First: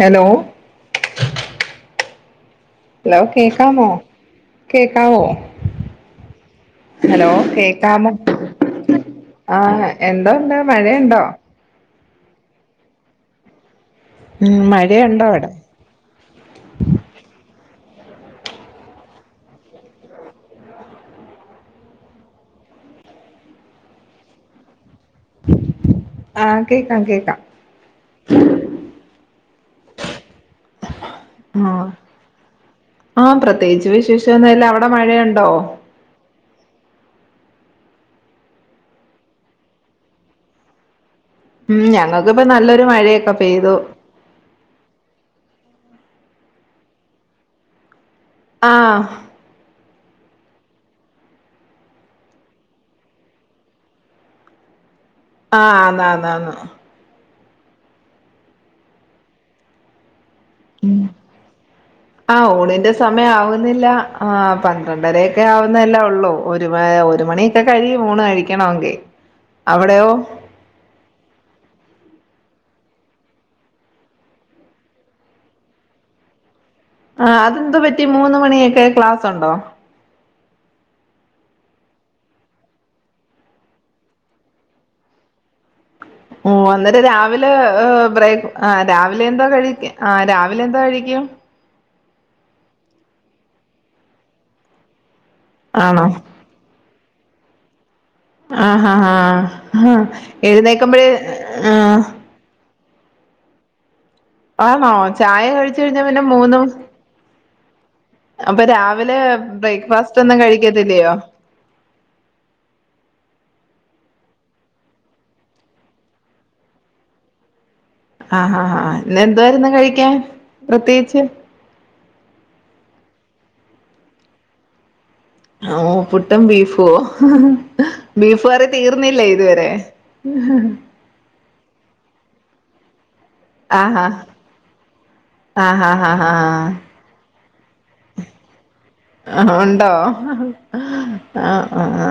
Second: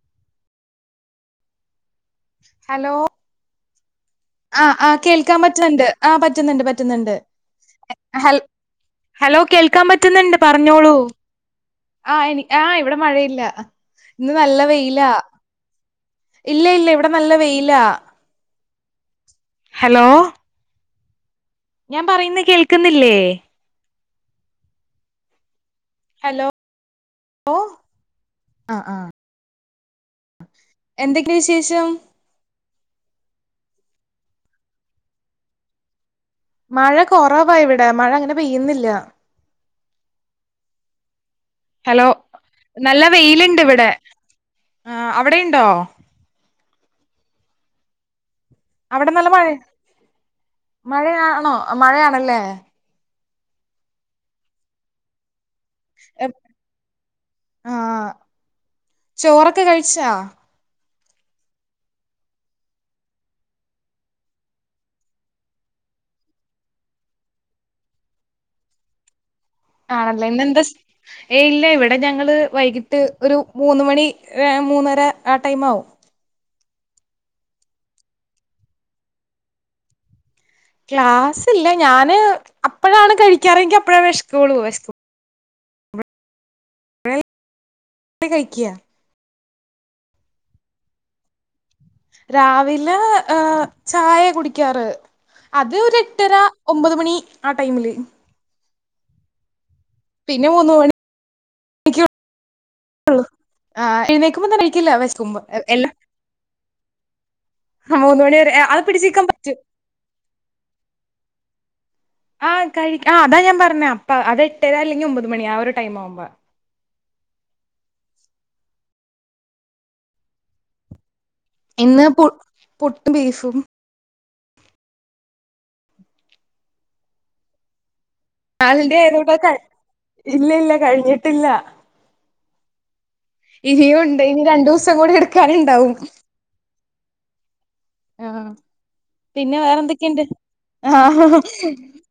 Hello hello hello കേക്കാമോ ആഹ് ആഹ് കേക്കാവോ കേൾക്കാൻ പറ്റുന്നുണ്ട് ആഹ് പറ്റുന്നുണ്ട് പറ്റുന്നുണ്ട് ഹലോ കേക്കാമോ ഹലോ ഹലോ കേൾക്കാൻ ആഹ് പറ്റുന്നുണ്ട് എന്തോണ്ട് പറഞ്ഞോളൂ മഴയുണ്ടോ ആ എനി ആ ഇവിടെ മഴയില്ല ഇന്ന് ഉം നല്ല വെയിലാ മഴയുണ്ടോ അവിടെ ഇല്ല ഇല്ല ഇവിടെ നല്ല വെയിലാ ഹലോ ഞാൻ പറയുന്നേ കേൾക്കുന്നില്ലേ ഹലോ ആഹ് കേക്കാം കേക്കാം ആഹ് ആഹ് എന്തൊക്കെ വിശേഷം ആഹ് ആഹ് പ്രത്യേകിച്ച് വിശേഷം ഒന്നും ഇല്ല അവിടെ മഴയുണ്ടോ മഴ കൊറവാ ഇവിടെ മഴ അങ്ങനെ പെയ്യുന്നില്ല ഉം ഹലോ ഞങ്ങൾക്കിപ്പ നല്ലൊരു നല്ല മഴയൊക്കെ വെയിലുണ്ട് പെയ്തു ഇവിടെ ആ അവിടെയുണ്ടോ ആഹ് അവിടെ നല്ല മഴ മഴയാണോ മഴയാണല്ലേ ആഹ് ന്നാ ന്നാ ന്ന് ആഹ് ചോറൊക്കെ കഴിച്ചാ ആ ഊണിന്റെ സമയം ആവുന്നില്ല ആ പന്ത്രണ്ടരക്കെ ആവുന്നതല്ലേ ഉള്ളൂ ഒരു ഒരു മണി ഒക്കെ കഴി യും ഊണ് കഴിക്കണോങ്കി ആണല്ലേ ഇന്നെന്തസ് ഏയ് ഇല്ല ഇവിടെ ഞങ്ങള് വൈകിട്ട് ഒരു മൂന്ന് മണി മൂന്നര ആ ടൈംമാവും ആ അതെന്തു പറ്റി മൂന്ന് മണിയൊക്കെ ക്ലാസ്ണ്ടോ ക്ലാസില്ല ഞാന് അപ്പഴാണ് കഴിക്കാറങ്കി അപ്പഴ വെഷ് കൊളു വെഷ് ഉ അന്നേരം രാവിലെ ബ്രേക്ക് കഴിക്കുക ആരാവിലെ എന്താ കഴിക്ക ആ രാവിലെ എന്താ കഴിക്കും രാവിലെ ചായ കുടിക്കാറ് അത് ഒരു ആണോ എട്ടര ഒമ്പത് മണി ആ ടൈമില് ആ ഹ്ആഹ് ആഹ് ആഹ് പിന്നെ മൂന്ന് മണി എഴുന്നേക്കുമ്പഴ്‌ ആഹ് ആഹ് ഇനി ആണോ ചായ കഴിച്ച കഴിഞ്ഞാ പിന്നെ മൂന്നും ആഹ് മൂന്ന് മണി വരെ അപ്പൊ അത് രാവിലെ പിടിച്ചിക്കാൻ പറ്റും ബ്രേക്ക്ഫാസ്റ്റ് ഒന്നും കഴിക്കത്തില്ലയോ ആഹ് കഴി ആ അതാ ഞാൻ പറഞ്ഞെ അപ്പ അത് എട്ടരാ അല്ലെങ്കി ഒമ്പത് മണി ആ ഒരു ടൈം ആവുമ്പ ആഹഹഹ ഇന്ന് എന്താ യിരുന്നു കഴിക്കാൻ പ്രത്യേകിച്ച് ഇന്ന് പു പുട്ട് ബീഫും ഓ പുട്ടുംബീഫോ ബീഫ് കറി തീർന്നില്ലേ ആയതുകൊണ്ട് ഇതുവരെ ഇല്ല ഇല്ല ഇനീം ആഹാ ഉണ്ട് ഇനി രണ്ടു ദിവസം കൂടി എടുക്കാന് ഉ ണ്ടാവും ആഹ്‌ ആഹ് ആഹ് പിന്നെ ഉണ്ടോ വേറെന്തൊക്കെയുണ്ട് ആഹ് ആഹ് ഹഹ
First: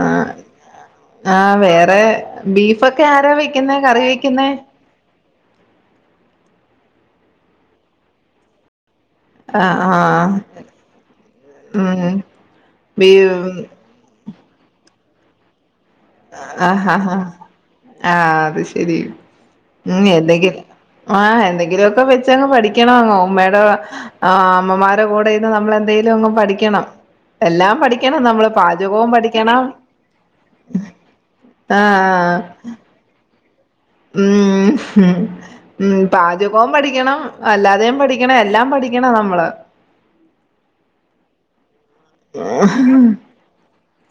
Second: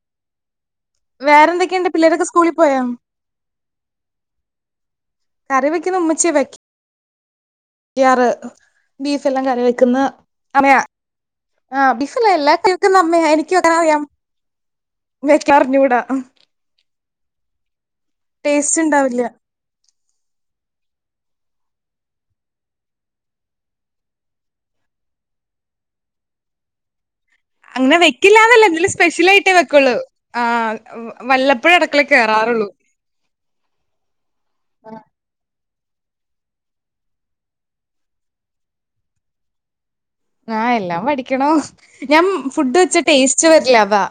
ആ വേറെന്തൊക്കെയുണ്ട് വേറെ പിള്ളേരൊക്കെ സ്കൂളിൽ പോയോ ബീഫൊക്കെ ആരാ വെക്കുന്നെ കറി വെക്കുന്നെ കറി വയ്ക്കുന്ന ഉമ്മച്ചി യാ വയ് ക്കാറ് ബീഫ് എല്ലാം കറി ആഹ് വെക്കുന്ന ആഹ് അനാ ആ ഉം ബീഫല്ല എല്ലാക്കും വെക്കുന്നെ ബീ അമ്മെ യാ എനിക്കും അങ്ങനെ അറിയാം വെക്കാറുണ്ട് ഇവടെ ആഹ് ആഹ് ഹഹ ഹ ആ അത് ടേസ്റ്റ് ശരി ഉണ്ടാവില്ല ഉ എന്തെങ്കിലും ആഹ് എന്തെങ്കിലുക്കെ വെച്ചങ് പഠിക്കണം ഉമ്മേടെ ആ അമ്മമാരെകൂടെ ഇന്ന് നമ്മൾന്തേലും ഒന്ന് പഠിക്കണം എല്ലാം അങ്ങനെ പഠിക്കണം നമ്മള് വെക്കില്ലാന്നല്ല എങ്കിലും പാചകവും സ്പെഷ്യലായിട്ടേ പഠിക്കണം വെക്കൊള്ളൂ ആ വല്ലപ്പ ഴേ അടുക്കളെ ആഹ് കേറാറുള്ളൂ ഉം ഹും ഉംപാചകവും പഠിക്കണം അല്ലാതെയും പഠിക്കണം എല്ലാം പഠിക്കണം നമ്മള് ആ ഹ്എല്ലാം പഠിക്കണം ഞാൻ ഫുഡ് വെച്ച ടേസ്റ്റ് വരില്ല അതാ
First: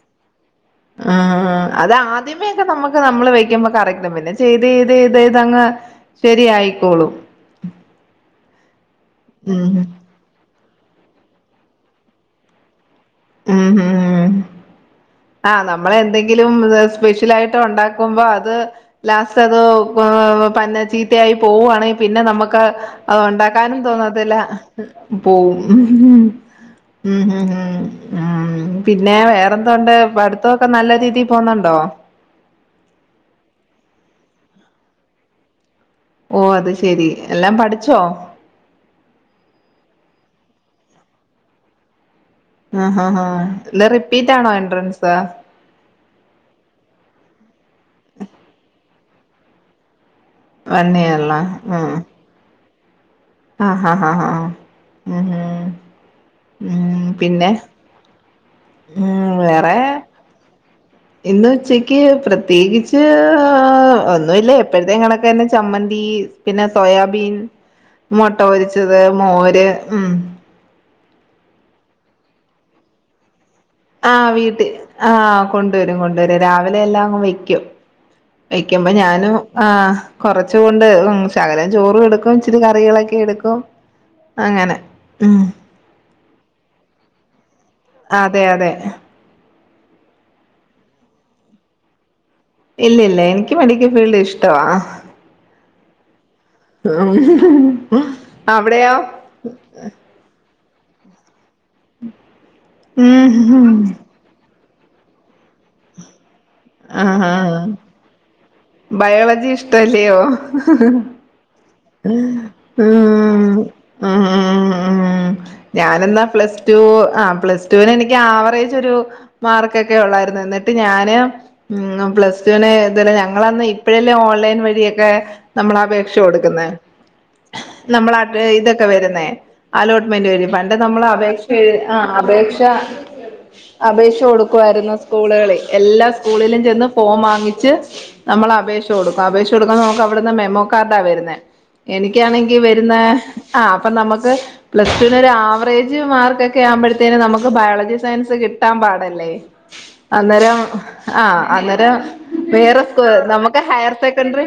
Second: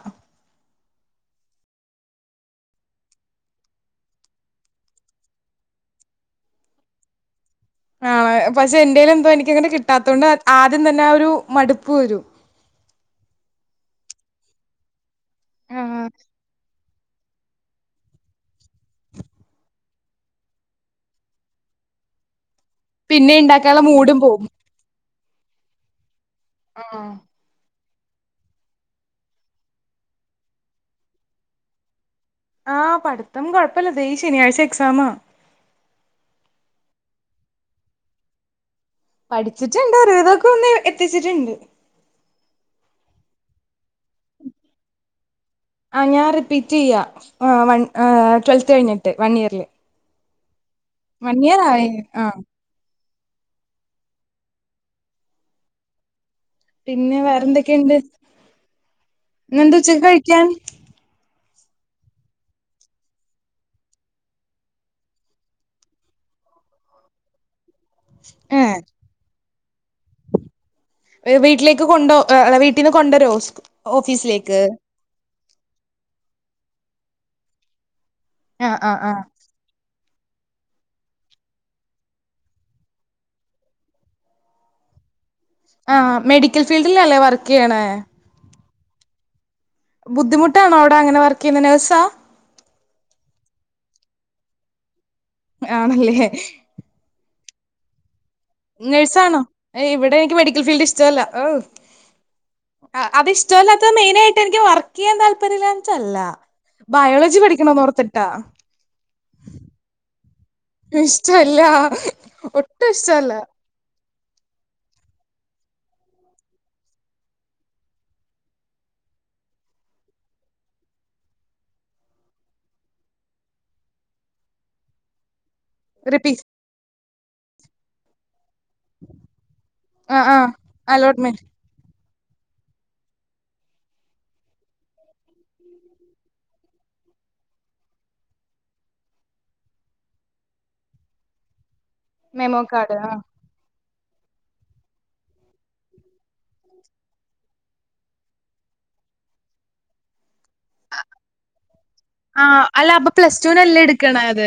ആഹ് അത്ആദ്യമേക്കെ നമുക്ക് നമ്മള് വെക്കുമ്പ കറക്കും പിന്നെ ചെയ്ത് ഇത് ഇത് ഇത്ങ്ങ് ശരിയായിക്കോളും ആ പക്ഷെ എന്തേലും എന്തോ എനിക്കങ്ങനെ ഉം കിട്ടാത്തൊണ്ട് ആദ്യം തന്നെ ആ ഒരു മടുപ്പ് വരും ആഹ് നമ്മള് എന്തെങ്കിലും സ്പെഷ്യലായിട്ട് ഉണ്ടാക്കുമ്പോ അത് ലാസ്റ്റ് അത് ഏ പന്നെ ചീത്തയായി പോവാണങ്കിൽ പിന്നെ നമക്ക് അത് പിന്നെ ഒണ്ടാക്കാനും ഇണ്ടാക്കാനുള്ള മൂടും തോന്നത്തില്ല പോവും പോവും ആഹ് ഉം ഹും ഹും പിന്നെ വേറെന്തണ്ട് പ ടുത്തൊക്കെ നല്ല രീതി പോന്നുണ്ടോ ആഹ് പഠിത്തം കുഴപ്പമില്ല ദേ ഈ ശനിയാഴ്ച എക്സാമാ ഓ അത് ശെരി എല്ലാം പഠിച്ചോ പഠിച്ചിട്ടുണ്ട് ഒരുവിധോക്കെ ഒന്ന് എത്തിച്ചിട്ടുണ്ട് ആഹ് ആഹ് ഇല്ല റിപ്പീറ്റാണോ എൻട്രൻസ് ആഹ് ഞാൻ റിപ്പീറ്റ് ചെയ്യാ വൺ ട്വൽത്ത് കഴിഞ്ഞിട്ട് വൺ ഇയറിൽ വൺ ഇയറിലാ ആയി ഉം ആഹ് ആഹ് ഹഹ് ആഹ് ആഹ് മ്മ് ഹ് പിന്നെ വേറെന്തൊക്കെയുണ്ട് ഉം വേറെ ഇന്നെന്താ ഉച്ചക്ക് കഴിക്കാൻ ഇന്ന് ഉച്ചക്ക് പ്രത്യേകിച്ച് ഒന്നുല്ല എപ്പഴതേം കണക്ക് തന്നെ ചമ്മന്തി പിന്നെ സോയാബീൻ മുട്ട ഏഹ് പൊരിച്ചത് മോര് ഉം വീട്ടിലേക്ക് കൊണ്ടോ അല്ല വീട്ടന്ന് കൊണ്ട രോസ്ക് ആഹ് വീട്ട് ആ കൊണ്ടരും കൊണ്ടരും രാവിലെ എല്ലാം അങ്ങ് വെക്കും ആഹ് വെയ്ക്കുമ്പോ ആഹ് ആഹ് ഞാന് ആഹ് കൊറച്ചു കൊണ്ട് ഉം ശകലം ചോറും എടുക്കും ഇച്ചിരി കറികളൊക്കെ എടുക്കും അങ്ങനെ ഉം ആഹ് മെഡിക്കൽ ഫീൽഡിലല്ലേ വർക്ക് ചെയ്യണേ അതെ അതെ ബുദ്ധിമുട്ടണോവിടെ അങ്ങനെ വർക്ക് ചെയ്യുന്ന നേഴ്സാ ഇല്ലല്ല എനിക്ക് മെഡിക്കൽ ഫീൽഡ് ഇഷ്ടവാ ആണല്ലേ ആഹ് നേഴ്സാണോ ഇവിടെ എനിക്ക് മെഡിക്കൽ ഫീൽഡ് ഇഷ്ടമല്ല ് ഉം അതിഷ്ടമല്ലാത്തത് മെയിനായിട്ട് എനിക്ക് വർക്ക് ചെയ്യാൻ താല്പര്യമില്ലാഞ്ഞിട്ടല്ല ബയോളജി ആഹ് പഠിക്കണന്നോർത്തിട്ടാ ബയോളജി ഇഷ്ടല്ലയോ ഇഷ്ടല്ല ഒട്ടും ഇഷ്ടല്ല. ആഹ് ഉം ഞാനന്നാ പ്ലസ് ടു ആഹ് പ്ലസ്ടുവിന് എനിക്ക് ആവറേജ് ഒരു മാർക്കൊക്കെ ഉള്ളായിരുന്നു എന്നിട്ട് ഞാന് ഉം പ്ലസ് ടുവിന് ഇല്ല ഞങ്ങളന്ന് ഇപ്പഴല്ലേ ഓൺലൈൻ വഴിയൊക്കെ നമ്മൾ അപേക്ഷ റിപ്പീറ്റ് കൊടുക്കുന്നെ നമ്മളാട്ടെ ഇത് ട്ടാ വരുന്നേ ആഹ് അലോട്ട്മെന്റ് ആഹ് വരും പണ്ട് നമ്മൾ അലോട്ട്മെന്റ് അപേക്ഷ എയ് ആഹ് അപേക്ഷ അപേക്ഷ കൊടുക്കുവായിരുന്നു സ്കൂളുകളിൽ എല്ലാ സ്കൂളിലും ചെന്ന് ഫോം വാങ്ങിച്ച് നമ്മൾ അപേക്ഷ കൊടുക്കും അപേക്ഷ കൊടുക്കുമ്പോ നമുക്ക് അവിടുന്ന് മെമോ കാർഡാ വരുന്നേ എനിക്കാണെങ്കി മെമോ കാർഡ് വെര്ന്നാ ആഹ് അപ്പൊ നമ്മുക്ക് പ്ലസ് ടുവിന് ഒരു ആവറേജ് മാർക്ക് ഒക്കെ ആവുമ്പോഴത്തേനും നമുക്ക് ബയോളജി സയൻസ് കിട്ടാൻ പാടല്ലേ അന്നേരം ആഹ് അന്നേരം ആഹ് വേറെ അല്ല സ്കൂ അപ്പൊ പ്ലസ് നമ്മ്ക്ക് ടുവിനല്ലേ ഹയർ സെക്കൻഡറി എടുക്കണത്?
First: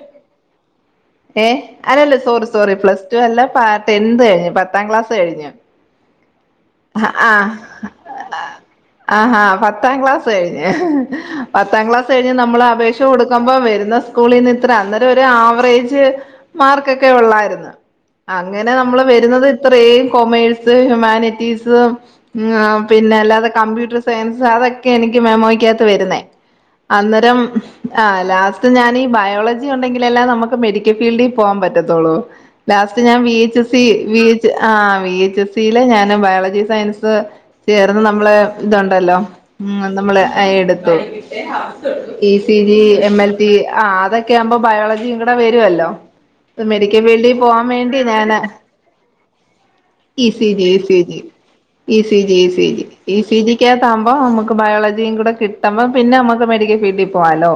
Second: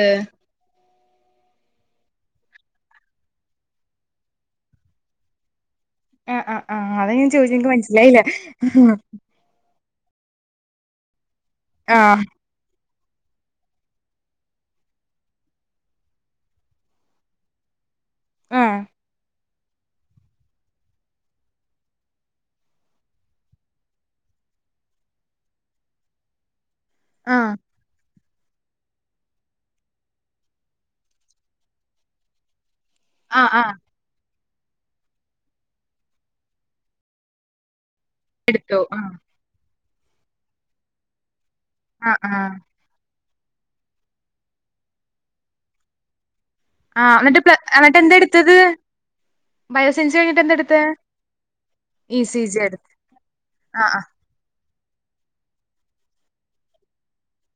ഏഹ് അതല്ലാ സോറി സോറി പ്ലസ് ടു അല്ല പ ടെൻന്ത് കഴ്‌ഞ്ഞ് പത്താം ക്ലാസ് കഴിഞ്ഞു ആഹ് ആഹ് ആഹ് അത ഞാൻ ചോയ്ചെ ഇൻക്ക് മനസ്സിലായില്ല ആഹ് പത്താം ക്ലാസ്സ് കഴിഞ്ഞ് പത്താം ക്ലാസ് ആഹ് കഴിഞ്ഞ് നമ്മള് അപേക്ഷ ട്ട് കൊടുക്കുമ്പോ വരുന്ന സ്കൂളിന്ന്‌ ഇത്ര അന്നേരം ഒരു ആവറേജ് മാർക്കൊക്കെ ഉള്ളായിര്ന്ന് അങ്ങനെ ആഹ് നമ്മള് വരുന്നത് ഇത്രേയും കൊമേഴ്സ് ഹ്യുമാനിറ്റീസ് ഉം ആഹ് പിന്നെ അല്ലാതെ കമ്പ്യൂട്ടർ സയൻസ് അതൊക്കെ എനിക്ക് മെമോയിക്കാത്ത് വരുന്നേ അന്നേരം ആഹ് ആഹ് ലാസ്റ്റ് ഞാനീ ബയോളജി ഉണ്ടെങ്കിലല്ലേ നമുക്ക് മെഡിക്കൽ ഫീൽഡിൽ പോവാൻ പറ്റത്തുള്ളൂ ലാസ്റ്റ് ഞാൻ ആഹ് ബിഎച്ച് എസ് ആഹ് സിആഹ് ബിഎച് എസ് സി യിൽ ഞാൻ ബയോളജി സയൻസ് ചേർന്ന് നമ്മള എടുത്തു ആഹ് ഇതുണ്ടല്ലോ ഉം നമ്മള് എടുത്തു ആഹ് ഇ ആഹ് C G M L D ആഹ് അതൊക്കെ ആവുമ്പോ ബയോളജിയും കൂടെ വരുമല്ലോ ഇപ്പ മെഡിക്കൽ ആഹ് ഫീൽഡിൽ എന്നിട്ട് പ്ല- പോവാൻ വേണ്ടി എന്നിട്ട് എന്താ ഞാൻ എടുത്തത്? ബയോസയൻസ് കഴിഞ്ഞിട്ട് എന്താ ഇസിജി ഇ എടുത്തേ? C G E C G E C G E C ആഹ് ജിക്കകത്താവുമ്പോ നമുക്ക് ബയോളജിയും കൂടെ കിട്ടുമ്പ പിന്നെ നമ്മുക്ക് മെഡിക്കൽ ഫീൽഡിൽ പോകാലോ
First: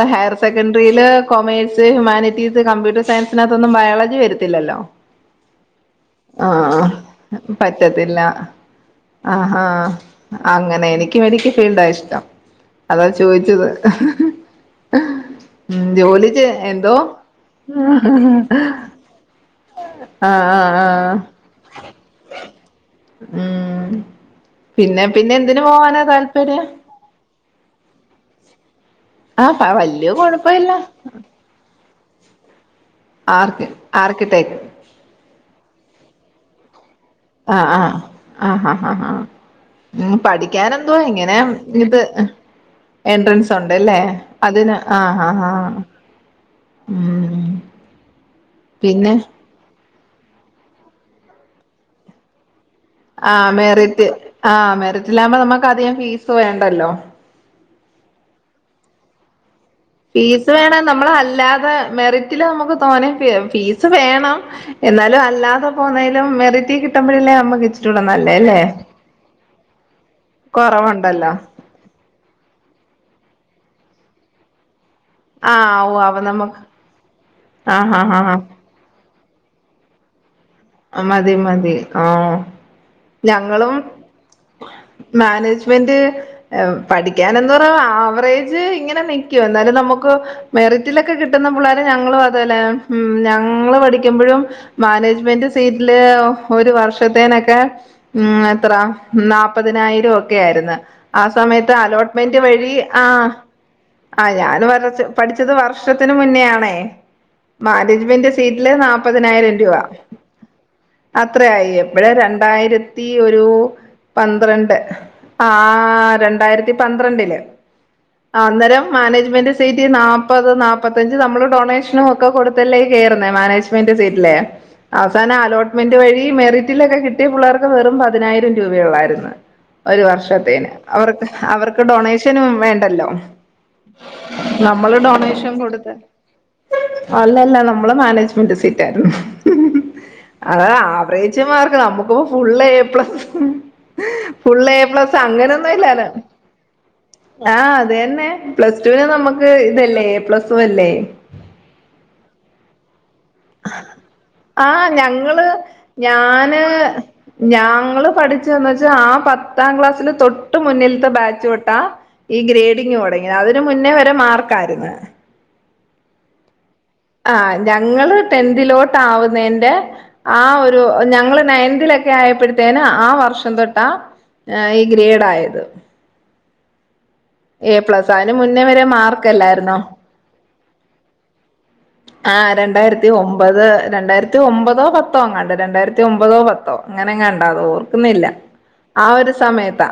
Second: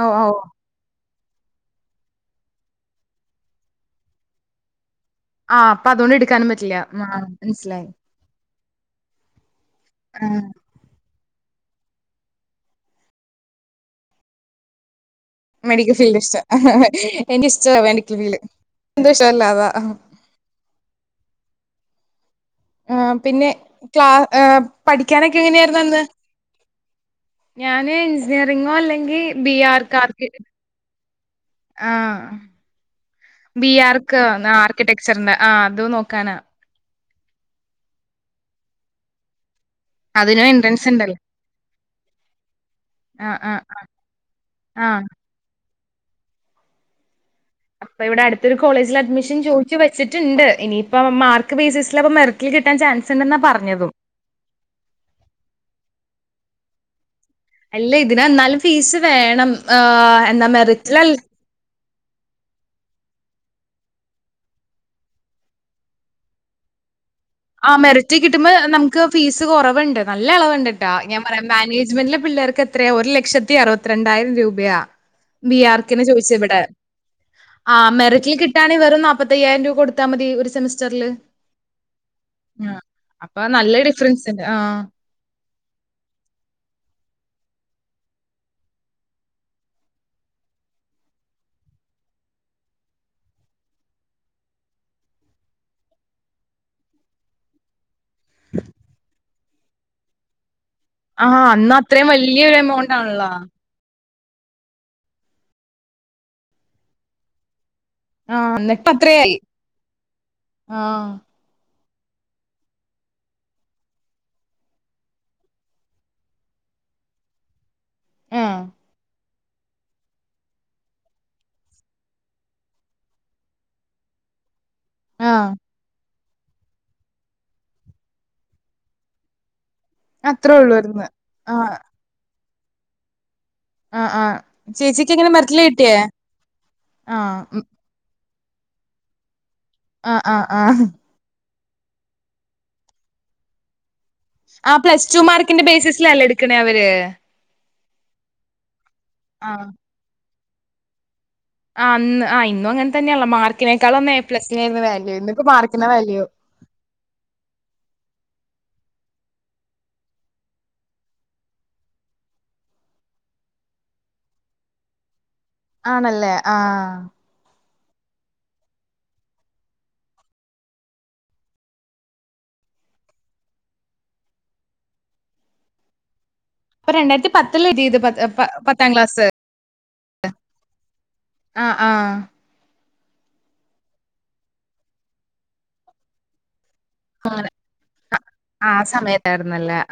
ആഹ് ഓ ഓ higher secondary commerce humanities computer സയൻസിനകത്തൊന്നും ബയോളജി വരത്തില്ലല്ലോ ആഹ് അപ്പൊ അതുകൊണ്ട് എടുക്കാനും പറ്റില്ല ആഹ് മനസ്സിലായി തില്ല ആഹാ ആഹ് അങ്ങനെണ് എനിക്ക് മെഡിക്കൽ ഫീൽഡാ ഇഷ്ടം അതാ ചോദിച്ചത് ഉം മെഡിക്കൽ ഫീൽഡ് ജോലി ഇഷ്ട എന്തോ എനിക്കിഷ്ട മെഡിക്കൽ ഫീൽഡ് എന്തോ ഇഷ്ടല്ല അതാ ആഹ് ആഹ് ആഹ് ആഹ് പിന്നെ ഉം ക്ലാ പിന്നെ പിന്നെ പഠിക്കാനൊക്കെ എന്തിന് എങ്ങനെയായിരുന്നു അന്ന് പോവാനാ താല്പര്യം ഞാന് എഞ്ചിനീയറിങ്ങോ അല്ലെങ്കിൽ ബി ആഹ് വല്യ ആർക്കാർക്ക കൊഴപ്പല്ല ആഹ് ആർക്ക് ബി ആർക്ക് ആർക്കിടെക്ട് ആർ ടെക്സ്ചർന് ആഹ് അതും നോക്കാനാ ആഹ് ആഹ ആഹ് ആഹ് ആഹ് ആഹ് ഉം അതിനും എൻട്രൻസ് പഠിക്കാനെന്തോ ഉണ്ടല്ലോ ഇങ്ങനെ ഇത് ആഹ് എൻട്രൻസ് ആഹ് ആഹ് ഉണ്ട്ല്ലേ അതിന് ആഹ് ആഹ് ഉംഉം അപ്പൊ ഇവിടെ അടുത്തൊരു കോളേജിൽ അഡ്മിഷൻ ചോദി ച്ച് വച്ചിട്ടുണ്ട് ഇനിയിപ്പം മാർക്ക് ബേസസിൽ മെറിക്കി കിട്ടാൻ ചാൻസ് ഉണ്ടെന്നാ ആഹ് പറഞ്ഞതും മെറിറ്റ് ആഹ് മെറിറ്റിലാവുമ്പോ നമുക്ക് അധികം ഫീസ് വേണ്ടല്ലോ അല്ല ഇതിന് എന്നാലും ഫീസ് വേണം ആഹ് എന്താ ഫീസ് വേണം മെറിറ്റിൽ നമ്മള് അല്ലാതെ മെറിറ്റില് നമുക്ക് തോനെ ഫീസ് വേണം എന്നാലും അല്ലാതെ പോുവുന്നേലും മെറിറ്റി കിട്ടുമ്പോഴല്ലേ നമ്മക്ക് ആഹ് ഇച്ചിരൂടെ മെറിറ്റിൽ നല്ലേ കിട്ടുമ്പോ അല്ലേ നമുക്ക് ഫീസ് കുറവുണ്ട് നല്ല ഇളവുണ്ട് ട്ടാ ഞാൻ കൊറവുണ്ടല്ലോ പറയാ മാനേജ്മെന്റിലെ പിള്ളേർക്ക് എത്രയാ ഒരു ലക്ഷത്തി അറുപത്തി രണ്ടായിരം രൂപയാ ബി ആഹ് ഉവ്വ് ആർക്കിന് അവ ചോദിച്ചു നമുക്ക് ഇവിടെ ആഹ് മെറിറ്റിൽ കിട്ടാ വെറും നാൽപ്പത്തി അയ്യായിരം രൂപ കൊടുത്താൽ മതി ഒരു സെമിസ്റ്റർ മതി മതി ആഹ് ആഹ് അപ്പൊ നല്ല ഞങ്ങളും ഡിഫറൻസ് ഉണ്ട് ആഹ് മാനേജ്മെന്റ് പഠിക്കാൻ എന്ത പറഞ്ഞ ആവറേജ് ഇങ്ങനെ നികും എന്നാലും നമുക്ക് മെറിറ്റിലൊക്കെ കിട്ടുന്ന പിള്ളോരു ഞങ്ങള് അതല്ലേ ഉം ഞങ്ങള് പഠിക്കുമ്പോഴും മാനേജ്മെന്റ് സീറ്റില് ഒരു വർഷത്തേനൊക്കെ ഉം എത്ര നാ നാൽ പ്പതിനായിരം ഒക്കെ ആയിരുന്നു ആ ആഹ് സമയത്ത് അന്ന് അത്രയും അലോട്ട്മെന്റ് വലിയൊരു വഴി എമൗണ്ട് ആഹ് ആണല്ലോ ആഹ് ഞൻ വരച്ച പഠിച്ചത് വർഷത്തിന് മുന്നേയാണേ മാനേജ്മെന്റ് ആഹ് സീറ്റില് എന്നിട്ട് അത്രയായി നാല്പ്പതിനായിരം രൂപ ആഹ് അത്രയായി ഇപ്പഴ് രണ്ടായിരത്തി ഒരു പന്ത്രണ്ട് ആഹ് രണ്ടായിരത്തി പന്ത്രണ്ടില് ആഹ് അന്നേരം മാനേജ്മെന്റ് സീറ്റ് നാപ്പത് നാപ്പത്തഞ്ച് നമ്മള് ഡൊണേഷനും ക്ക കൊടുത്തല്ലേ കേറുന്നേ മാനേജ്മെന്റ് സീറ്റിലെ അവസാനം ആഹ് അലോട്ട്മെന്റ് വഴി മെറിറ്റിലൊക്കെ കിട്ടിയ പിള്ളേർക്ക് വെറും പതിനായിരം രൂപയെ ഉള്ളായിരുന്നു ഒരു അത്രേ വർഷത്തേന് ഉള്ളൂന്ന് അവർക്ക് ആഹ് അവർക്ക് ഡൊണേഷനും വേണ്ടല്ലോ ആഹ് ആഹ് നമ്മള് ചേച്ചിക്ക് എങ്ങനെ ഡൊണേഷൻ മെറിറ്റില് കൊടുത്ത കിട്ടിയേ ആഹ് അല്ലല്ല ഉം നമ്മ നമ്മൾ മാനേജ്മെന്റ് സീറ്റ് ആയിരുന്നു ആഹ് ആഹ് അത് ആഹ് ആവറേജ് മാർക്ക് നമ്മൾക്കിപ്പോ ഫുൾ എ പ്ലസ് ഫുള് ആ എ പ്ലസ് ടു മാർക്കിന്റെ അങ്ങനൊന്നും ഇല്ലല്ല ബേസിസിലല്ലേ എടുക്കണേ അവര് ആഹ് അത് തന്നെ പ്ലസ് ടുവിന് നമ്മുക്ക് ആഹ് ഇതല്ലേ എ പ്ലസ് അല്ലേ ആഹ് അന്ന് ഇന്നും അങ്ങനെ തന്നെയള്ള മാർ ആഹ് ഞങ്ങള് മാർക്കിനാ വാല്യൂ ഞാന് ഞങ്ങള് പഠിച്ചന്ന് വെച്ചാ ആ പത്താം ക്ലാസ്സില് തൊട്ട് മുന്നിലത്തെ ബാച്ച് വെട്ടാ ഈ ഗ്രേഡിങ് തുടങ്ങി അതിന് മുന്നേ വരെ മാർക്കായിരുന്നു ആണല്ലേ ആഹ് ആഹ് ഞങ്ങള് ടെത്തിലോട്ട് ആവുന്നതിന്റെ ആഹ് ഒരു ഞങ്ങള് നയൻതിലൊക്കെ ആയപ്പോഴത്തേന ആ വർഷം തൊട്ടാ ആഹ് ഈ ഗ്രേഡ ആയത് അപ്പൊ രണ്ടായിരത്തി പത്തിൽ എ എതിയത് പ്ലസ് അതിന് പ മുന്നേ വരെ പത്താം ക്ലാസ് മാർക്കല്ലായിരുന്നോ ആഹ് ആഹ് ആഹ് രണ്ടായിരത്തി ഒമ്പത് രണ്ടായിരത്തി ഒമ്പതോ പത്തോ കണ്ട് രണ്ടായിരത്തി ഒമ്പതോ പത്തോ അങ്ങനെ കണ്ട അത ഓർക്കുന്നില്ല ആ ഒരു സമയത്താ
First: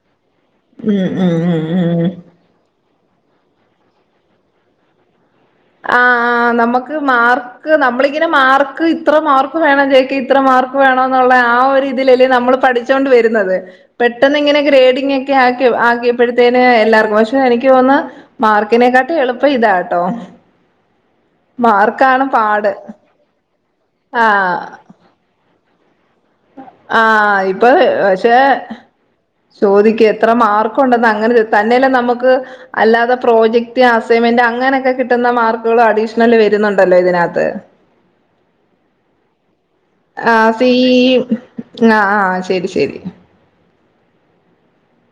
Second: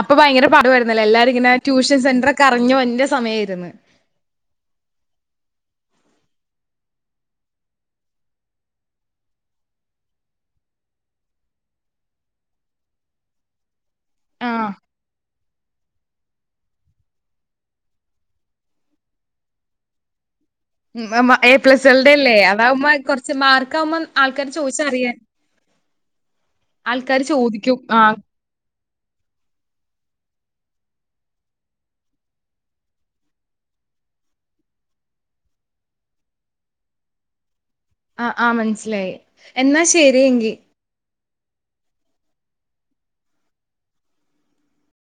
അപ്പൊ ഭയങ്കര പാടു ആയിരുന്നല്ലോ ഉം എല്ലാര ഉം ഇങ്ങനെ ഉം ട്യൂഷൻ ഉം സെന്റ ഒക്കെ അറിഞ്ഞു വന്റെ സമയമായിരുന്നു ആഹ് ആഹ് നമ്മുക്ക് മാർ നമ്മളിങ്ങനെ മാർക്ക് ഇത്ര മാർക്ക് ക്ക് വേണം ചോക്ക് ഇത്ര മാർക്ക് വേണന്നുള്ള ആ ഒരുതിലല്ലേ നമ്മൾ പഠി ച്ചോണ്ട് വരുന്നത് പെട്ടെന്നിങ്ങനെ ആഹ് ഗ്രെഡിങ്ങോ ക്കെ ആക്കി ആക്കിയപ്പോടുത്തേന് എല്ലാർക്കും പക്ഷെ എനിക്ക് തോന്നുന്ന മാർക്കിനെക്കാട്ടും എളുപ്പം ഇതാട്ടോ ഉ എ പ്ലസ്കൾഡ മാർക്കാണ് അല്ലേ പാട് അതാവുമ്പ കുറച്ച് മാർക്ക ആകുമ്പോൾ ആൾക്കാര് ആഹ് ചോദിച്ചറിയാൻ ആൾക്കാര് ആഹ ഇപ്പൊ ചോദിക്കും ആ പക്ഷേ ചോദിക്ക എത്ര മാർക്ക ഉണ്ടെന്ന് അങ്ങനെ തന്നെയല്ലാം നമുക്ക് അല്ലാതെ പ്രോജക്ട് അസൈൻമെന്റ് അങ്ങനെയൊക്കെ കിട്ടുന്ന മാർക്കുകൾ അഡീഷണല് വരുന്നുണ്ടല്ലോ ഇതിനകത്ത് ആ ആഹ് മനസിലായി എന്നാ ശ ആ ഫീ ആ ആഹ് ശരി ശരി